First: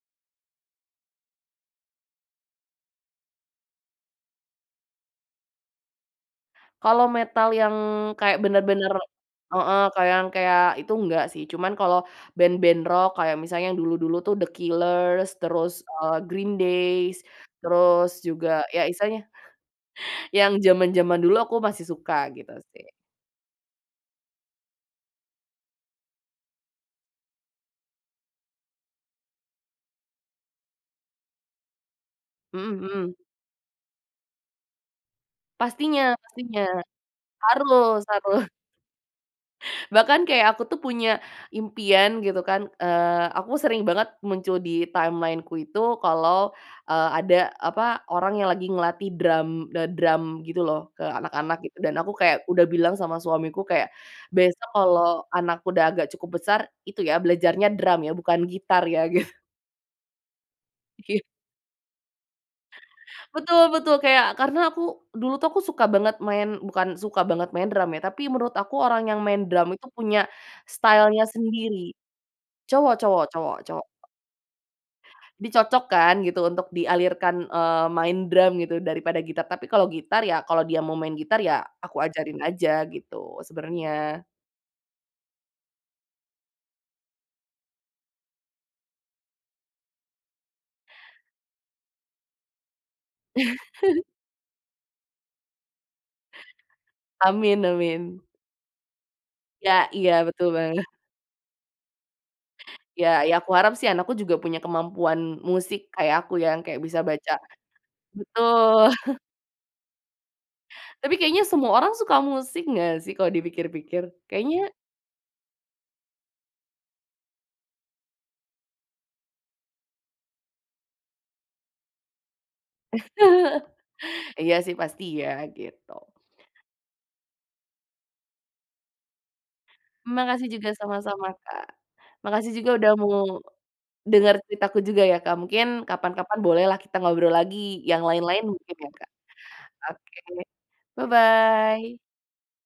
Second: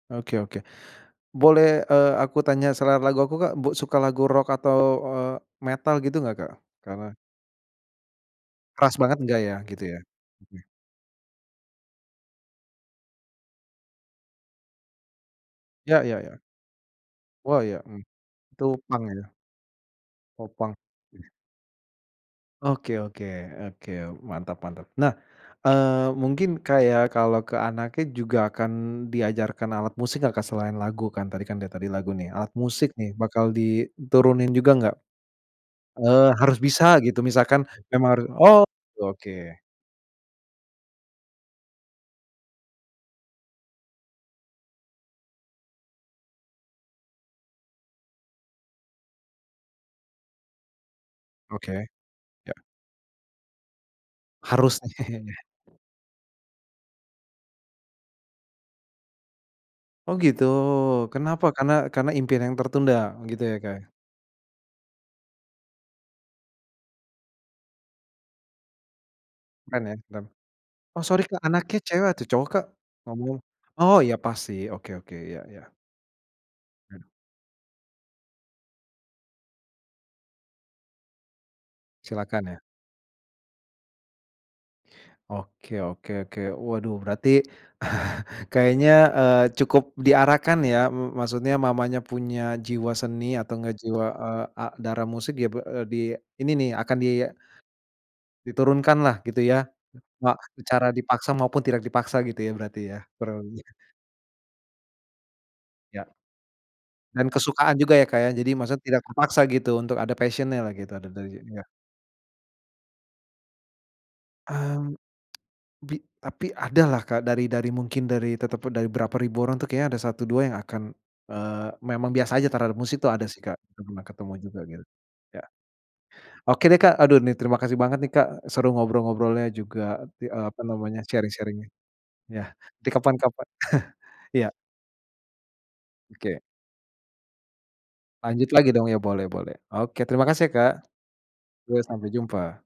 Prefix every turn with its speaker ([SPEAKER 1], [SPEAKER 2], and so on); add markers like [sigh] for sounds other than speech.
[SPEAKER 1] Oke oke, boleh, eee, aku tanya selera lagu aku, Kak, bu suka lagu rock atau, eee, metal gitu nggak, Kak?
[SPEAKER 2] Kalau
[SPEAKER 1] Karena
[SPEAKER 2] metal yang kayak bener-bener,
[SPEAKER 1] keras banget nggak ya,
[SPEAKER 2] heeh,
[SPEAKER 1] gitu ya?
[SPEAKER 2] kayak yang
[SPEAKER 1] Mhm.
[SPEAKER 2] kayak itu nggak sih. Cuman kalau band-band rock, kayak misalnya yang dulu-dulu tuh The Killers, terus,
[SPEAKER 1] Ya
[SPEAKER 2] eee,
[SPEAKER 1] ya ya.
[SPEAKER 2] Green Days,
[SPEAKER 1] Wah ya, mmm,
[SPEAKER 2] terus juga
[SPEAKER 1] Itu
[SPEAKER 2] ya
[SPEAKER 1] punk
[SPEAKER 2] istilahnya
[SPEAKER 1] itu. Pop
[SPEAKER 2] yang
[SPEAKER 1] punk.
[SPEAKER 2] zaman-zaman dulu aku masih suka, gitu sih.
[SPEAKER 1] Oke oke oke, mantap mantap. Nah, eee, mungkin kayak kalo ke anaknya juga akan diajarkan alat musik gak, Kak, selain lagu kan, tadi kan udah tadi lagu nih, alat
[SPEAKER 2] Mhm
[SPEAKER 1] musik nih,
[SPEAKER 2] mhm.
[SPEAKER 1] bakal diturunin juga nggak?
[SPEAKER 2] Pastinya
[SPEAKER 1] Eee, harus
[SPEAKER 2] pastinya.
[SPEAKER 1] bisa gitu misalkan
[SPEAKER 2] Harus
[SPEAKER 1] emang harus
[SPEAKER 2] harus. [laughs]
[SPEAKER 1] oh, oke oke.
[SPEAKER 2] Bahkan kayak aku tuh punya impian gitu kan, eee, aku sering banget muncul di timeline-ku itu kalau, eee, ada apa, orang yang lagi ngelatih drum, d drum gitu loh ke anak-anak
[SPEAKER 1] Oke,
[SPEAKER 2] gitu, dan aku kayak
[SPEAKER 1] ya.
[SPEAKER 2] udah bilang sama suamiku kayak, besok
[SPEAKER 1] Harus, nih.
[SPEAKER 2] kalau
[SPEAKER 1] [laughs]
[SPEAKER 2] anakku udah agak cukup besar, itu ya belajarnya drum ya, bukan gitar ya, gitu.
[SPEAKER 1] Oh gitu,
[SPEAKER 2] [unintelligible]
[SPEAKER 1] kenapa? Karena karena impian yang tertunda gitu ya,
[SPEAKER 2] Betul
[SPEAKER 1] Kak?
[SPEAKER 2] betul. Kayak, karena aku dulu tuh aku suka banget main bukan suka banget main drum ya, tapi menurut aku orang yang main drum
[SPEAKER 1] Keren
[SPEAKER 2] itu
[SPEAKER 1] ya
[SPEAKER 2] punya
[SPEAKER 1] keren. Oh sorry,
[SPEAKER 2] style-nya
[SPEAKER 1] Kak,
[SPEAKER 2] sendiri.
[SPEAKER 1] anaknya cewek atau cowok, Kak?
[SPEAKER 2] Cowok cowok
[SPEAKER 1] Ngomong-ngomong,
[SPEAKER 2] cowok cowok.
[SPEAKER 1] oh, ya pasti, oke oke, ya ya.
[SPEAKER 2] Dicocokkan gitu untuk dialirkan, eee, main drum gitu daripada gitar. Tapi kalau gitar, ya kalau dia mau main gitar, ya aku ajarin
[SPEAKER 1] Silahkan ya.
[SPEAKER 2] aja gitu sebenernya.
[SPEAKER 1] Oke oke oke. Waduh berarti [laughs] kayaknya, eee, cukup diarahkan ya, mmm, maksudnya mamanya punya jiwa seni atau enggak jiwa, eee, a darah musik ya b eee, di ini ni, akan di
[SPEAKER 2] Amin amin.
[SPEAKER 1] diturunkan lah gitu ya.
[SPEAKER 2] Ya Iya,
[SPEAKER 1] Mak
[SPEAKER 2] betul
[SPEAKER 1] secara
[SPEAKER 2] banget.
[SPEAKER 1] dipaksa maupun tidak dipaksa gitu ya berarti ya,
[SPEAKER 2] Ya ya
[SPEAKER 1] kurang
[SPEAKER 2] aku
[SPEAKER 1] lebih.
[SPEAKER 2] harap sih anakku juga punya kemampuan musik
[SPEAKER 1] Ya,
[SPEAKER 2] kayak aku yang kayak bisa
[SPEAKER 1] dan
[SPEAKER 2] baca
[SPEAKER 1] kesukaan juga ya, Kak, ya jadi maksud
[SPEAKER 2] betul.
[SPEAKER 1] tidak
[SPEAKER 2] [laughs]
[SPEAKER 1] terpaksa gitu untuk ada passion-nya lah gitu. Ada
[SPEAKER 2] Tapi kayaknya
[SPEAKER 1] [unintelligible] yah.
[SPEAKER 2] semua orang suka musik nggak sih kalau dipikir-pikir kayaknya
[SPEAKER 1] Mmm, [tsk] bi tapi ada lah, Kak, dari dari mungkin dari teteput berapa ribu orang tuh kayaknya ada satu dua yang akan, eee, memang biasa aja terhadap musik tuh ada sih, Kak,
[SPEAKER 2] [laughs]
[SPEAKER 1] udah pernah ketemu
[SPEAKER 2] Iya
[SPEAKER 1] juga
[SPEAKER 2] sih,
[SPEAKER 1] gitu.
[SPEAKER 2] pasti ya,
[SPEAKER 1] Ya
[SPEAKER 2] gitu.
[SPEAKER 1] Oke deh, Kak, aduh nih terima kasih banget nih, Kak, seru ngobrol-ngobrolnya juga ti
[SPEAKER 2] Makasih
[SPEAKER 1] apa
[SPEAKER 2] juga,
[SPEAKER 1] namanya,
[SPEAKER 2] sama-sama, Kak.
[SPEAKER 1] sharing-sharing-nya. Yah,
[SPEAKER 2] Makasih juga
[SPEAKER 1] di
[SPEAKER 2] udah mau
[SPEAKER 1] kapan-kapan. [chuckles]
[SPEAKER 2] denger
[SPEAKER 1] Iya.
[SPEAKER 2] ceritaku juga ya, Kak. Mungkin kapan-kapan
[SPEAKER 1] Oke.
[SPEAKER 2] boleh lah kita ngobrol lagi yang lain-lain
[SPEAKER 1] Lanjut lagi
[SPEAKER 2] mungkin
[SPEAKER 1] dong
[SPEAKER 2] ya,
[SPEAKER 1] ya
[SPEAKER 2] Kak.
[SPEAKER 1] boleh boleh, oke
[SPEAKER 2] Oke,
[SPEAKER 1] terima kasih ya, Kak. Iya,
[SPEAKER 2] bye-bye.
[SPEAKER 1] sampai jumpa!